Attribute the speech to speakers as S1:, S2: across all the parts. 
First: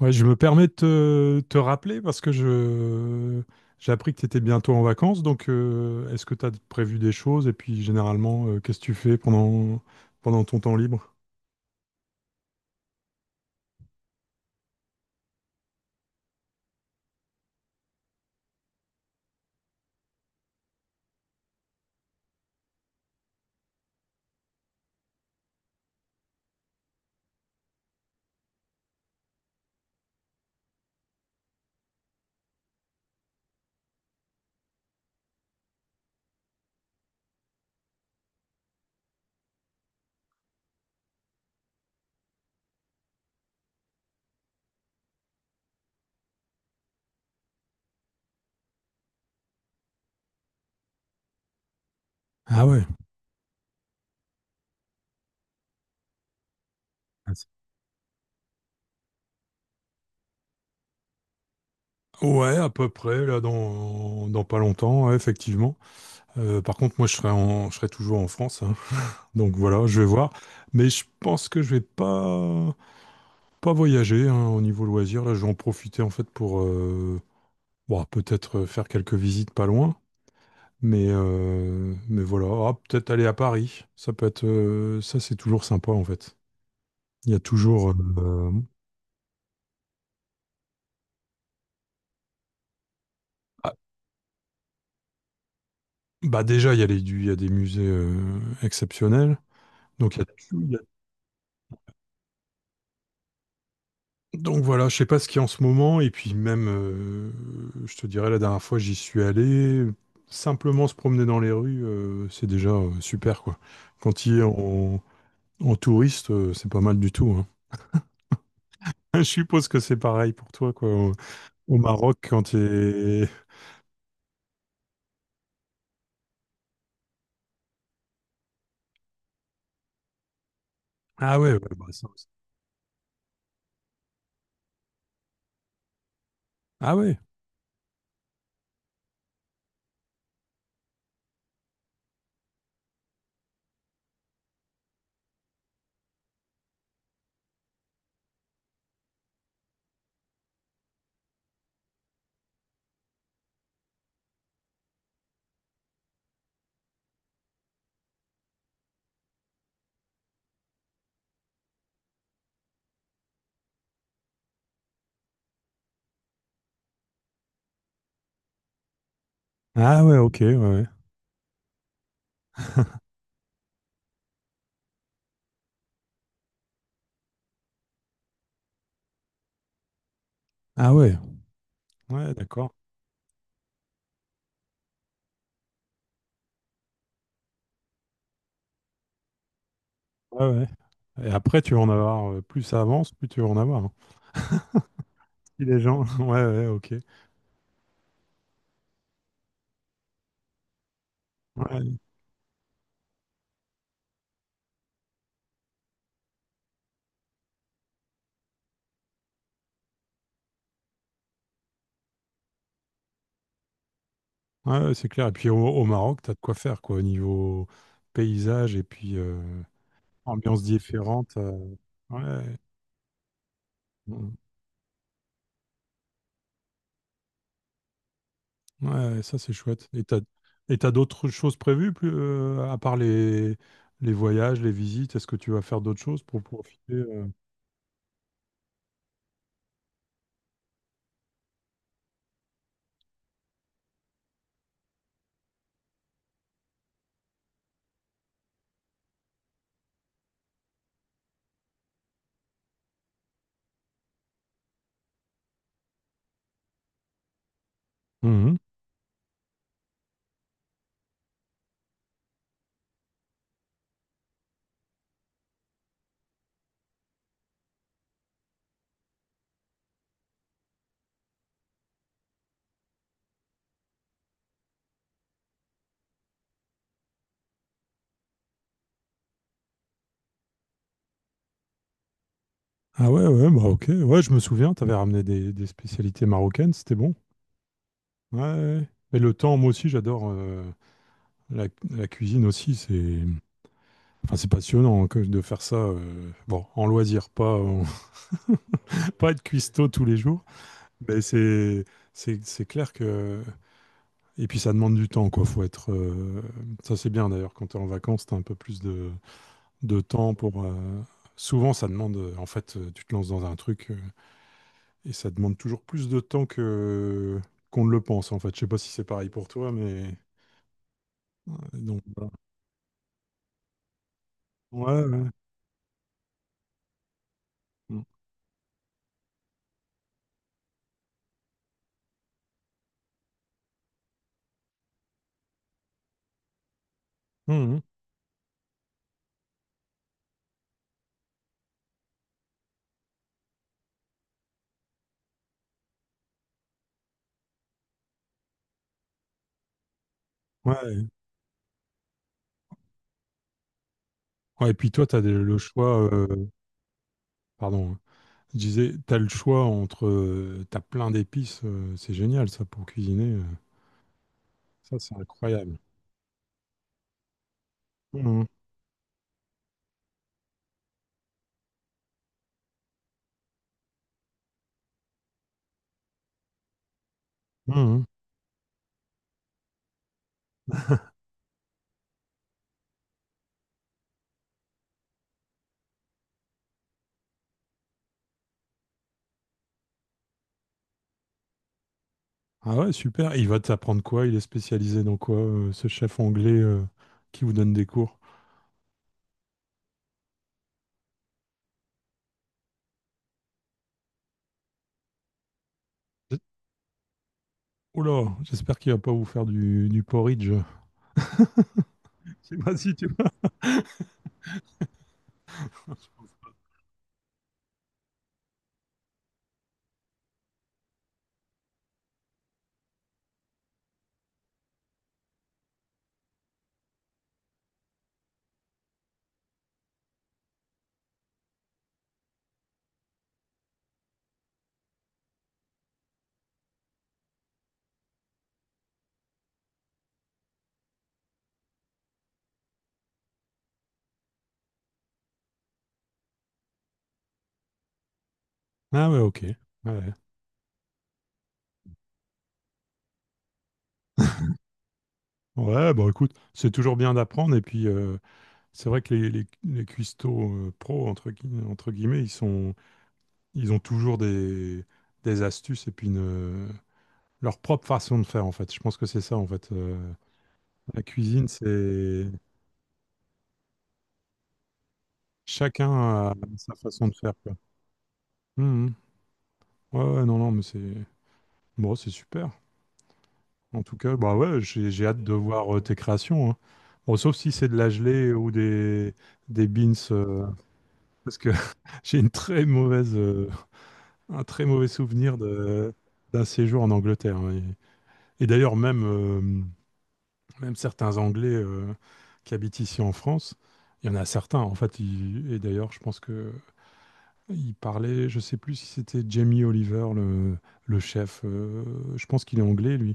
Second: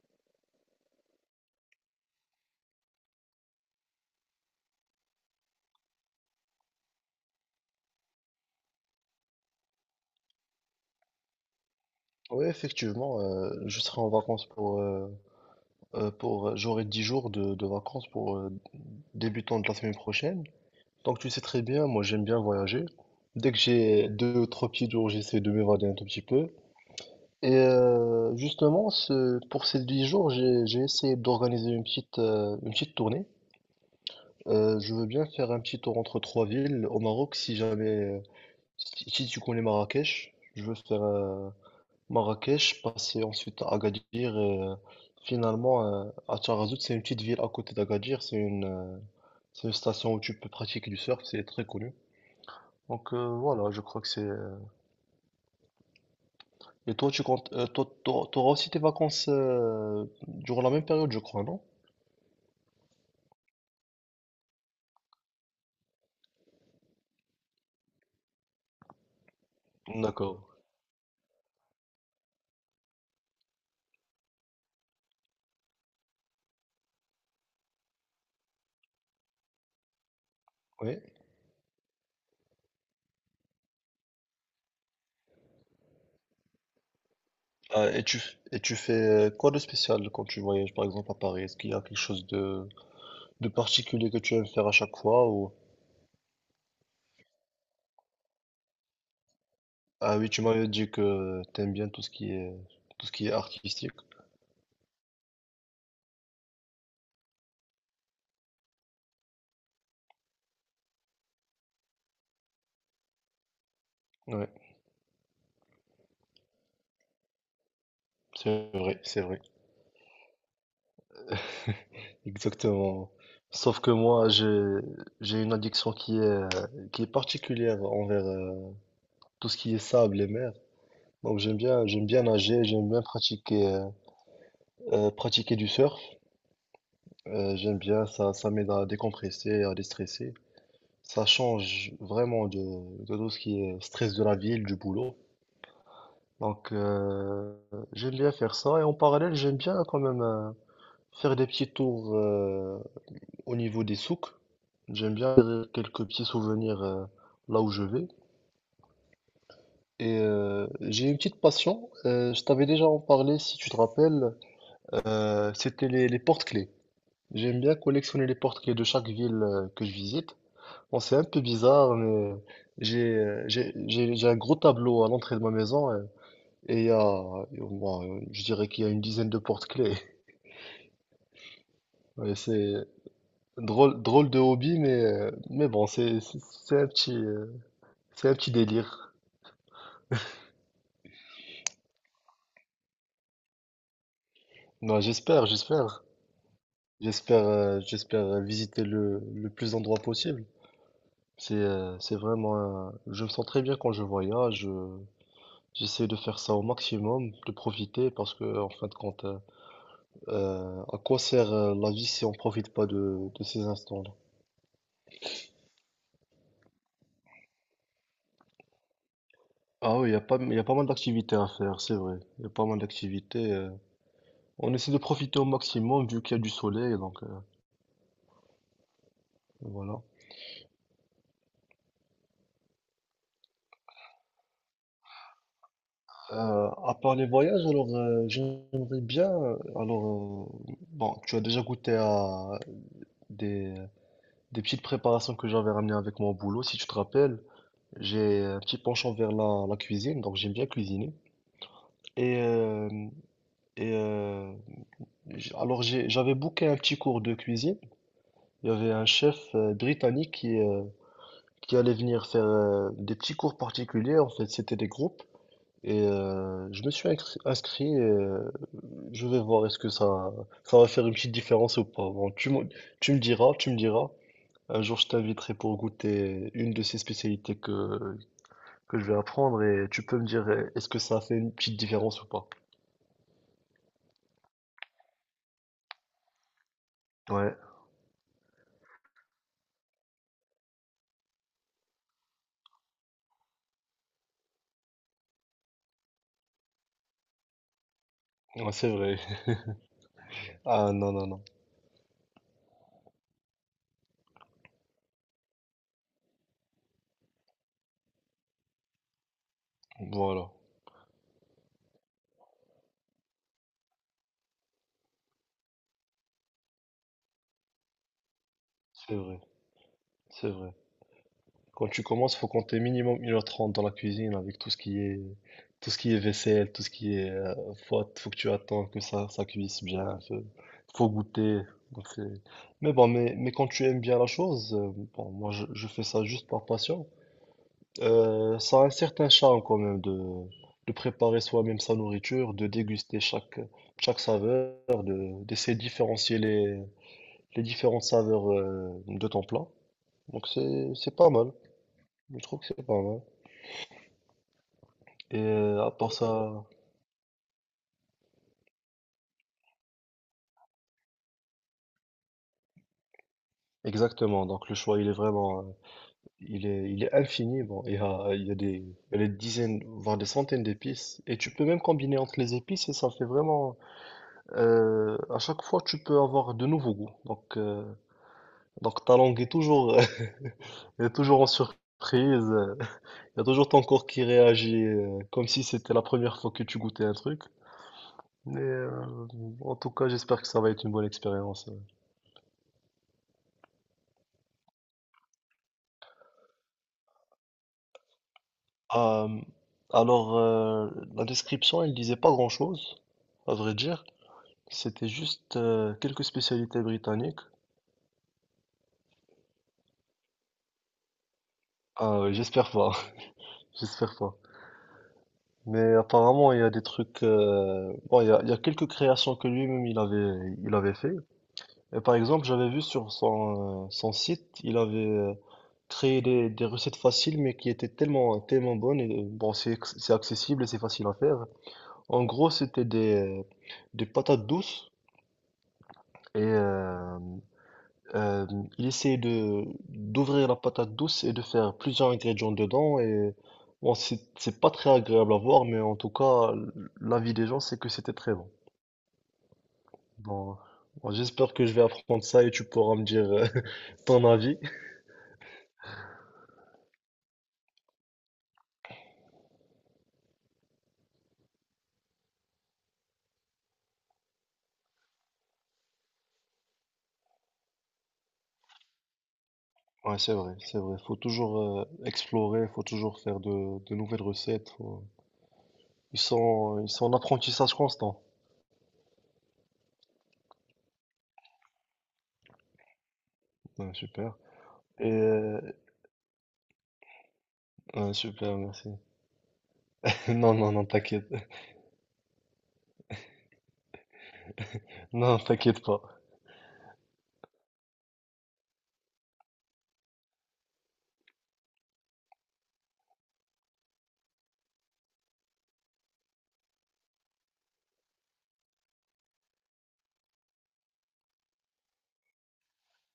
S1: Ouais, je me permets de te rappeler parce que je j'ai appris que tu étais bientôt en vacances, donc est-ce que tu as prévu des choses et puis généralement qu'est-ce que tu fais pendant ton temps libre?
S2: Oui, effectivement, je serai en vacances pour j'aurai 10 jours de vacances pour débutant de la semaine prochaine. Donc tu sais très bien, moi j'aime bien voyager. Dès que j'ai deux, ou trois petits jours, j'essaie de m'évader un tout petit peu. Justement, pour ces 10 jours, j'ai essayé d'organiser une une petite tournée. Je veux bien faire un petit tour entre trois villes au Maroc, si jamais, si tu connais Marrakech, je veux faire, Marrakech, passé ensuite à Agadir et euh, finalement euh, à Tarazout, c'est une petite ville à côté d'Agadir, c'est c'est une station où tu peux pratiquer du surf, c'est très connu.
S1: Ah ouais.
S2: Donc voilà, je crois que c'est… Et toi, tu comptes, toi, t'auras aussi tes vacances durant la même période, je crois, non?
S1: Ouais, à peu près, là, dans pas longtemps, ouais, effectivement. Par contre, moi, je serai toujours en France, hein. Donc voilà, je vais voir.
S2: D'accord.
S1: Mais je pense que je vais pas, pas voyager, hein, au niveau loisir. Là, je vais en profiter, en fait, pour, bon, peut-être faire quelques visites pas loin.
S2: Oui.
S1: Mais voilà. Ah, peut-être aller à Paris, ça peut être, ça c'est toujours sympa en fait. Il y a
S2: Ah,
S1: toujours,
S2: et tu fais quoi de spécial.
S1: ah, bah déjà il y a il y a des musées exceptionnels. Donc
S2: Ah
S1: il y a-
S2: oui, tu m'avais
S1: il y a-
S2: dit que t'aimes bien tout ce qui est tout ce qui est artistique.
S1: donc voilà, je sais pas ce qu'il y a en ce moment et puis même, je te dirais la dernière fois j'y suis allé, simplement se promener dans les rues, c'est déjà super quoi. Quand il est
S2: Ouais,
S1: en, En touriste, c'est pas mal du tout, hein.
S2: c'est vrai, c'est
S1: Je
S2: vrai.
S1: suppose que c'est pareil pour toi quoi. Au Maroc, quand tu
S2: Exactement.
S1: es...
S2: Sauf que moi, j'ai une addiction qui est particulière envers tout ce qui est sable et mer.
S1: Ah
S2: Donc
S1: ouais,
S2: j'aime
S1: ouais, bah,
S2: bien j'aime
S1: ça
S2: bien
S1: aussi.
S2: nager, j'aime bien pratiquer du surf.
S1: Ah ouais.
S2: J'aime bien ça m'aide à décompresser, à déstresser. Ça change vraiment de tout ce qui est stress de la ville, du boulot. Donc j'aime bien faire ça. Et en parallèle, j'aime bien quand même faire des petits tours au niveau des souks. J'aime bien faire quelques petits souvenirs là où je vais. Et j'ai une petite passion. Je t'avais déjà en parlé, si tu te rappelles. C'était les porte-clés. J'aime bien collectionner les porte-clés de chaque ville que je
S1: Ah ouais,
S2: visite.
S1: ok, ouais, ouais.
S2: Bon, c'est un peu bizarre, mais j'ai un gros tableau à l'entrée de ma maison. Et il y a, et bon, je dirais qu'il y a une dizaine de porte-clés.
S1: Ah ouais. Ouais,
S2: Ouais,
S1: d'accord.
S2: c'est drôle, drôle de hobby, mais bon, c'est un c'est un petit délire.
S1: Ouais, ouais. Et après, tu vas en avoir, plus ça avance, plus tu vas en avoir, hein.
S2: Non, j'espère,
S1: Si les
S2: j'espère,
S1: gens, ouais, ouais, ok.
S2: j'espère, euh, j'espère visiter le plus d'endroits possible.
S1: Ouais,
S2: C'est vraiment, je me sens très bien quand je voyage. J'essaie de faire ça au maximum, de profiter, parce que en fin de compte, à quoi sert la vie si on profite pas de ces instants-là?
S1: ouais, ouais, c'est clair. Et puis au Maroc, t'as de quoi faire, quoi, au niveau paysage et puis
S2: Ah oui, il y
S1: ambiance
S2: a pas mal
S1: différente,
S2: d'activités à faire, c'est vrai. Il y a
S1: ouais.
S2: pas mal d'activités.
S1: Mm.
S2: On essaie de profiter au maximum vu qu'il y a du soleil, donc
S1: Ouais, ça c'est chouette.
S2: voilà.
S1: Et t'as d'autres choses prévues, plus, à part les voyages, les visites, est-ce que tu vas faire d'autres choses pour profiter?
S2: À part les voyages, j'aimerais bien. Alors, bon, tu as déjà goûté à des, des petites préparations que j'avais ramenées avec mon boulot, si tu te rappelles. J'ai un petit penchant vers la cuisine, donc j'aime bien cuisiner. Et, euh, et euh, J'avais booké un petit cours de cuisine.
S1: euh,
S2: Il y avait un chef britannique qui allaient venir faire des petits cours particuliers. En fait, c'était des groupes. Et je me suis inscrit. Je vais voir est-ce que ça va faire une petite différence ou pas. Bon, tu me diras, tu me diras. Un jour, je t'inviterai pour goûter une de ces spécialités que je vais apprendre et tu peux me dire est-ce que ça a fait une petite différence ou pas.
S1: Ah ouais, ouais, bah ok. Ouais, je me souviens, t'avais ramené des spécialités marocaines, c'était bon.
S2: Ouais,
S1: Ouais, ouais. Et le temps, moi aussi, j'adore la, la cuisine aussi. C'est, enfin, c'est passionnant hein, que de faire ça. Bon, en loisir, pas, en-
S2: ouais, c'est vrai.
S1: pas être cuistot tous les jours.
S2: Ah non,
S1: Mais
S2: non, non.
S1: c'est, c'est clair que... Et puis ça demande du temps, quoi. Faut être, ça c'est bien d'ailleurs. Quand t'es en vacances, t'as un peu plus de temps
S2: Voilà,
S1: pour, souvent, ça demande, en fait, tu te lances dans un truc, et ça demande toujours plus de temps que qu'on ne le pense, en fait. Je sais pas si c'est
S2: c'est
S1: pareil
S2: vrai,
S1: pour toi, mais
S2: c'est vrai.
S1: ouais,
S2: Quand
S1: donc
S2: tu
S1: voilà.
S2: commences, faut compter minimum 1h30 dans la cuisine avec tout ce qui
S1: Ouais,
S2: est
S1: ouais.
S2: tout ce qui est vaisselle, tout ce qui est
S1: Mmh.
S2: faut que tu attends que ça cuise bien, faut goûter. Donc c'est- mais bon, mais quand tu aimes bien la chose, bon, je fais ça juste par passion.
S1: Mmh, mmh.
S2: Ça a un certain charme quand même de préparer soi-même sa nourriture, de déguster chaque chaque saveur, de d'essayer de différencier les différentes saveurs de ton plat. Donc
S1: Ouais.
S2: c'est pas mal. Je trouve que c'est pas mal.
S1: Ouais, et puis toi, tu as
S2: Et
S1: le
S2: euh, à
S1: choix,
S2: part ça,
S1: pardon, hein. Je disais, tu as le choix entre, tu as plein d'épices, c'est génial ça pour cuisiner.
S2: exactement. Donc le
S1: Ça
S2: choix, il est
S1: c'est
S2: vraiment, euh,
S1: incroyable.
S2: il est, il est infini. Bon,
S1: Mmh,
S2: il y a il y a des dizaines, voire des centaines d'épices. Et tu peux même combiner entre les épices et ça fait vraiment, à chaque fois, tu peux avoir de nouveaux goûts. Donc, euh,
S1: mmh.
S2: donc ta langue est toujours, est toujours en surprise. euh, Il y a toujours ton corps qui réagit comme si c'était la première fois que tu goûtais un truc. Mais en tout cas, j'espère que ça va être une bonne expérience.
S1: Ah ouais, super. Et il va t'apprendre quoi? Il est spécialisé dans quoi, ce chef anglais qui vous donne des cours?
S2: Ah, alors, la description, elle disait pas grand-chose, à vrai dire. C'était juste quelques spécialités britanniques.
S1: Oula, j'espère qu'il va pas vous faire du porridge.
S2: Ah,
S1: Je
S2: ouais,
S1: sais
S2: j'espère
S1: pas
S2: pas,
S1: si tu...
S2: j'espère pas. Mais apparemment, il y a des trucs. Bon, il y a quelques créations que lui-même il avait fait. Et par exemple, j'avais vu sur son site, il avait créé des recettes faciles, mais qui étaient tellement, tellement bonnes. Et bon, c'est accessible et c'est facile à faire. En gros, c'était des patates douces. Et euh, il essayait de d'ouvrir la patate douce et de faire plusieurs ingrédients dedans. Et bon, c'est pas très agréable à voir, mais en tout cas, l'avis des gens, c'est que c'était très bon.
S1: Ah ouais, ok. Ouais.
S2: Bon, bon, j'espère que je vais apprendre ça et tu pourras me dire ton avis.
S1: Ouais, bah écoute, c'est toujours bien d'apprendre. Et puis, c'est vrai que les cuistots pro, entre guillemets, ils ont toujours des astuces et puis leur propre façon de faire, en fait. Je pense que c'est ça, en fait.
S2: Ouais, c'est vrai, c'est vrai.
S1: La
S2: Faut
S1: cuisine,
S2: toujours
S1: c'est...
S2: explorer, faut toujours faire de nouvelles recettes.
S1: Chacun a sa
S2: Ils sont
S1: façon de
S2: en
S1: faire, quoi.
S2: apprentissage constant.
S1: Mhm. Ouais, ouais, non, non, mais c'est... Bon, c'est super. En
S2: Ouais,
S1: tout cas, bah
S2: super.
S1: ouais, j'ai
S2: Et
S1: hâte de
S2: euh,
S1: voir tes créations, hein. Bon, sauf si c'est de la
S2: ouais,
S1: gelée ou
S2: super, merci.
S1: des beans,
S2: Non, non, non, t'inquiète.
S1: parce que j'ai une très mauvaise, un très mauvais souvenir
S2: Non, t'inquiète
S1: de,
S2: pas.
S1: d'un séjour en Angleterre, hein. Et d'ailleurs, même, même certains Anglais qui habitent ici en France, il y en a certains, en fait, et d'ailleurs, je pense que ils parlaient, je sais plus si c'était Jamie Oliver, le chef, je pense qu'il est anglais, lui.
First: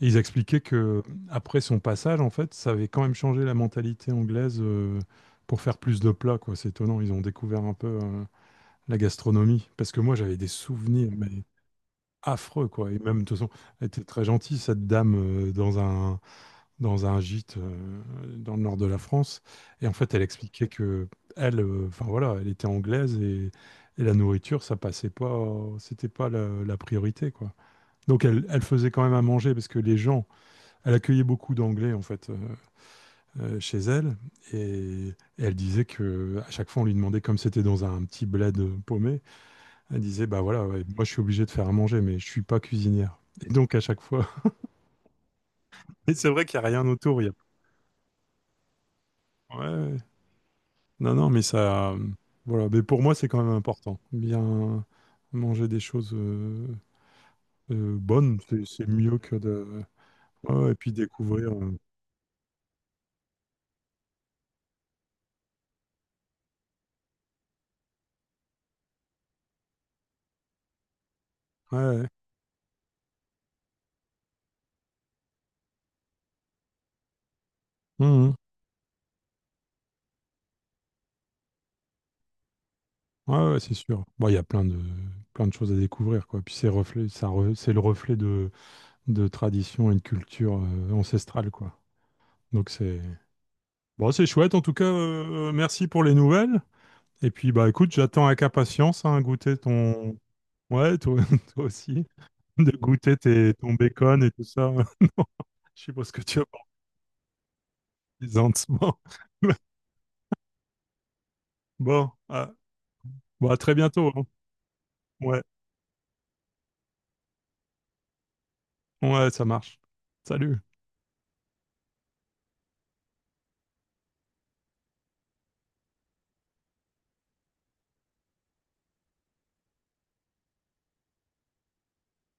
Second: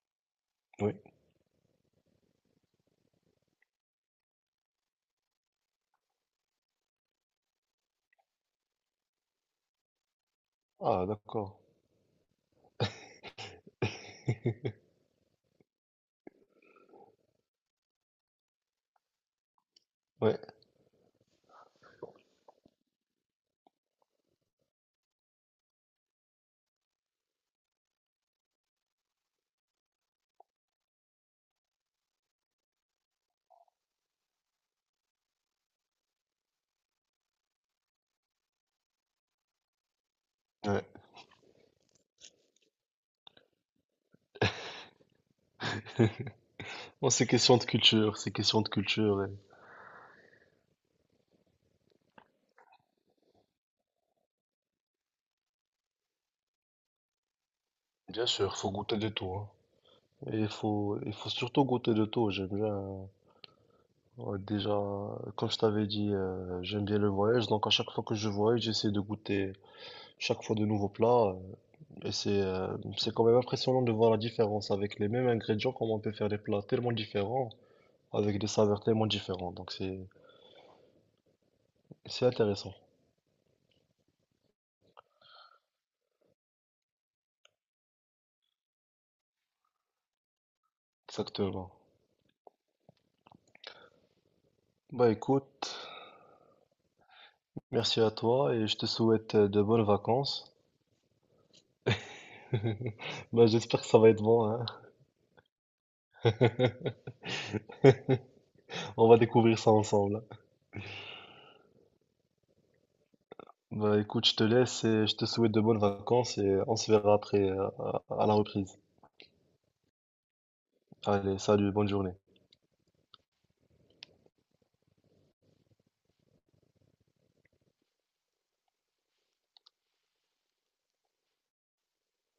S1: Et ils expliquaient
S2: Oui.
S1: que après son passage, en fait, ça avait quand même changé la mentalité anglaise, pour faire plus de plats, quoi. C'est étonnant, ils ont découvert un peu, la gastronomie, parce que moi j'avais des
S2: Ah,
S1: souvenirs mais
S2: d'accord.
S1: affreux quoi. Et même de toute façon, elle était très gentille cette dame, dans un gîte, dans le nord de la France, et en fait elle
S2: Ouais,
S1: expliquait qu'elle, enfin voilà, elle était anglaise, et la nourriture ça passait pas, c'était pas la priorité quoi. Donc elle faisait quand même à manger parce que les gens, elle accueillait beaucoup d'anglais en fait, chez elle, et et elle disait que à chaque fois on lui demandait, comme c'était dans un petit bled, paumé, elle disait, bah voilà, ouais,
S2: ouais.
S1: moi je suis obligée de faire à manger, mais je suis pas cuisinière. Et donc à chaque fois, et c'est vrai qu'il n'y a rien
S2: Non,
S1: autour. Il
S2: c'est
S1: y
S2: question de culture, c'est question de culture.
S1: a... ouais, ouais. Non, non, mais ça, voilà. Mais pour moi, c'est quand même important. Bien manger des choses
S2: Bien
S1: bonnes,
S2: sûr, faut
S1: c'est
S2: goûter de
S1: mieux
S2: tout,
S1: que
S2: hein.
S1: de...
S2: Et
S1: Ouais, ouais, et puis
S2: il faut
S1: découvrir,
S2: surtout
S1: euh.
S2: goûter de tout. J'aime bien, ouais, déjà, comme je t'avais dit, j'aime bien le voyage. Donc, à chaque fois que je voyage, j'essaie de goûter chaque fois de nouveaux plats.
S1: Ouais, ouais.
S2: Et c'est quand même impressionnant de voir la différence avec les mêmes ingrédients, comment on peut faire des plats tellement différents,
S1: Mhm.
S2: avec des saveurs tellement différentes. Donc c'est intéressant.
S1: Ouais, ouais, c'est sûr. Bon, il y a plein de choses à découvrir, quoi. Puis c'est reflet, ça, c'est le reflet de tradition et de culture ancestrale,
S2: Exactement.
S1: quoi. Donc c'est... Bon, c'est chouette en tout cas,
S2: Bah,
S1: merci
S2: écoute.
S1: pour les nouvelles. Et puis bah écoute,
S2: Merci à
S1: j'attends avec
S2: toi et je te
S1: impatience hein,
S2: souhaite
S1: goûter
S2: de bonnes
S1: ton...
S2: vacances.
S1: Ouais, toi, toi aussi, de goûter
S2: Bah,
S1: ton
S2: j'espère que ça va être
S1: bacon et tout
S2: bon, hein.
S1: ça. Je sais pas ce que tu as, partisan.
S2: On va découvrir ça ensemble.
S1: Bon, ah, bon, à très
S2: Bah,
S1: bientôt, hein.
S2: écoute, je te laisse et je te
S1: Ouais,
S2: souhaite de bonnes vacances et on se verra après, à la reprise.
S1: ouais, ça marche. Salut.
S2: Allez, salut, bonne journée.